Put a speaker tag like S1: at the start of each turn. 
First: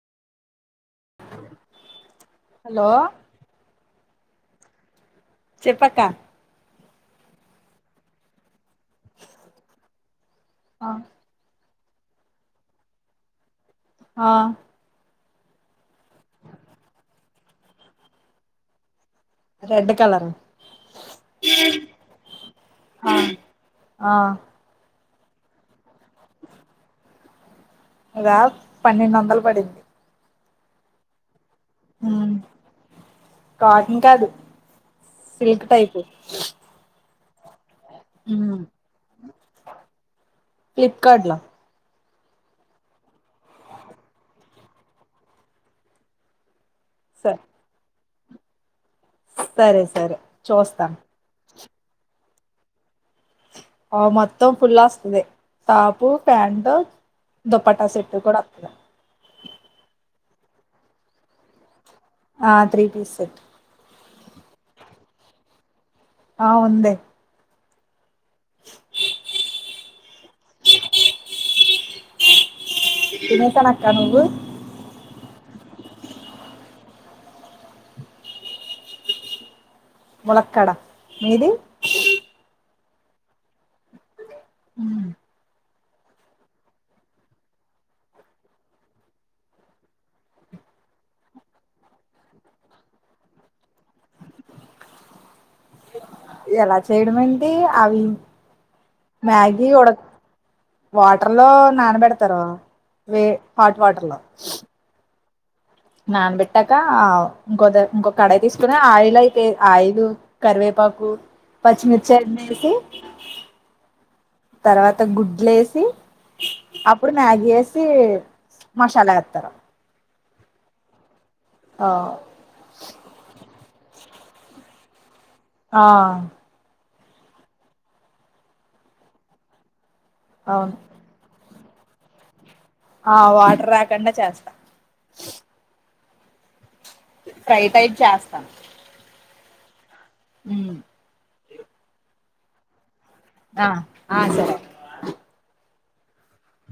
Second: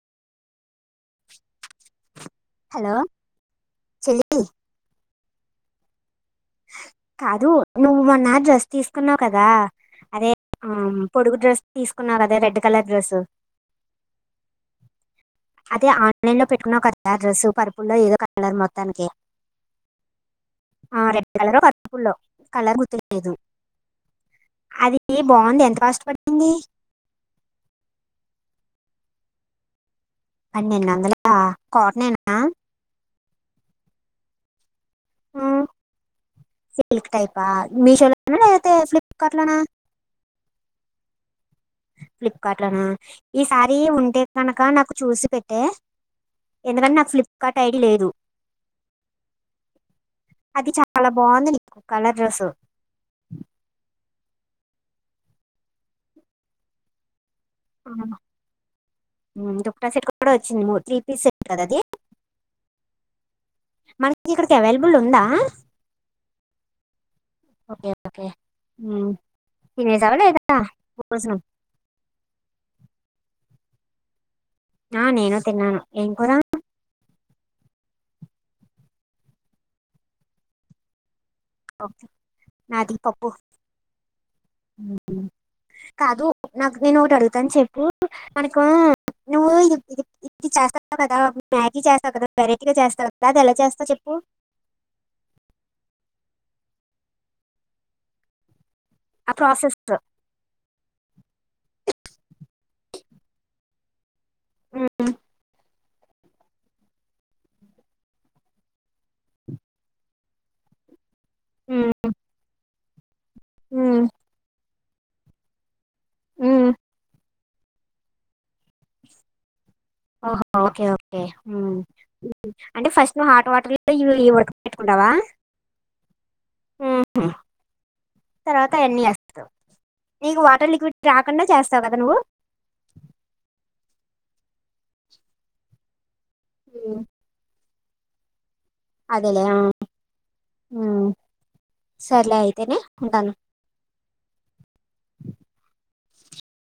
S1: Hello చెల్లీ
S2: చెప్పక్క
S1: కాదు నువ్ మొన్న డ్రెస్ తి తీసుకున్నావు కదా అదే ఆ పొడుగు డ్రెస్ తీసుకున్నావ్ కదే రెడ్ కలర్ డ్రెస్సు
S2: ఆ
S1: అదే ఆన్లైన్ లో పెట్టుకున్నవ్ కదా డ్రెస్సు పరుపుల్లో ఏదో కలర్ మొత్తానికి
S2: రెడ్ కలర్
S1: కలరో పర్పల్లో కలర్ గుర్తులేదు
S2: ఆ
S1: అది బాగుంది ఎంత కాస్ట్ పడుతుంది
S2: అద పన్నెండు వందలు పడింది
S1: పెండెందు వందల
S2: హు
S1: కాటనేనా
S2: కాటన్ కాదు సిల్క్ టైపు
S1: ప మీషోలోన్ లేపితే ఫ్లిప్కార్ట్లోనా
S2: ఫ్లిప్కార్ట్ లో
S1: ఫ్లిప్కార్ట్ లోనా ఈ సారీ ఉంటే కనుక నాకు చూసి పెట్టే ఎందుకంటే నా
S2: స
S1: ఫ్లిప్కార్ట్ ఐడి లేదు
S2: సరే సరే
S1: అది
S2: చూస్తాను
S1: చాలా బాగుంది నీకు కలర్ డ్రెస్సు
S2: ఆ మొత్తం ఫుల్ వస్తుంది టాపు ప్యాంట్ దుప్పట్ట
S1: ఆ,
S2: సెట్టు కూడా వత్తది
S1: కూడ వొచ్చింది మూడు త్రీ పీసెస్ సెట్ కదా అది
S2: ఆ త్రీ పీస్ సేట్
S1: మనకి ఇక్కడికి అవైలబుల్ ఉందా
S2: ఆ ఉంది
S1: ఓకే ఓకే మ్మ్ తినేసారా లేదా భోజనం
S2: తినేసాను అక్కా నువ్వు
S1: ఆ నేను తిన్నాను ఏం కూర
S2: ములక్కాడ మీది
S1: ఓకే. నాది పప్పు
S2: మ్మ్
S1: కాదు నాకు నేను ఒకటి అడుగుతాను చెప్పు మనకు నువ్వు ఇ ఇద్ ఇది చేస్తావు కదా మ్యాగీ చేస్తావు కదా వెరైటీగా చేస్తావు, అది ఎలా చేస్తావు చెప్పు. అ
S2: ఏ అలా చేయడం ఏంటి ఆవీ
S1: ఆ
S2: మ్యాగీ
S1: ప్రాసెస్
S2: ఉడ వాటర్ లో నానబెడ్ తారు వే హాట్ వాటర్లో
S1: మ్మ్మ్
S2: నాన్ పెట్టాక ఇంకొద ఇంకొ కడాయి తీసుకున ఆయిల్ అయితే ఆయిదు కరివే పాకు పచ్చిమిర్చి అన్ని ఎసి
S1: ఉమ్
S2: తర్వాత గుడ్లు ఎసి అప్పుడు మ్యాగి ఎసి మసాలా ఎత్తరు
S1: ఆహ ఓకే ఓకే హ్మ్ అంటే ఫస్ట్ ను హాట్ వాటర్ అంటే యూ ఏ వద్ పెట్టుకుంటవా
S2: ఆ
S1: ఉమ్ తర్వాత అయన్నీ ఎస్తావ్ నీకు వాటర్
S2: అవును
S1: లిక్విడ్ రాకుండా చేస్ చద కదా నువ్వు
S2: ఆ వాటర్ రాకుండా చేస్తా
S1: ఉమ్
S2: ఫ్రై టై చేస్తా
S1: అదేలే హు ఉమ్ సర్లే అయితేనే ఉంటాను
S2: ఆ ఆ సరే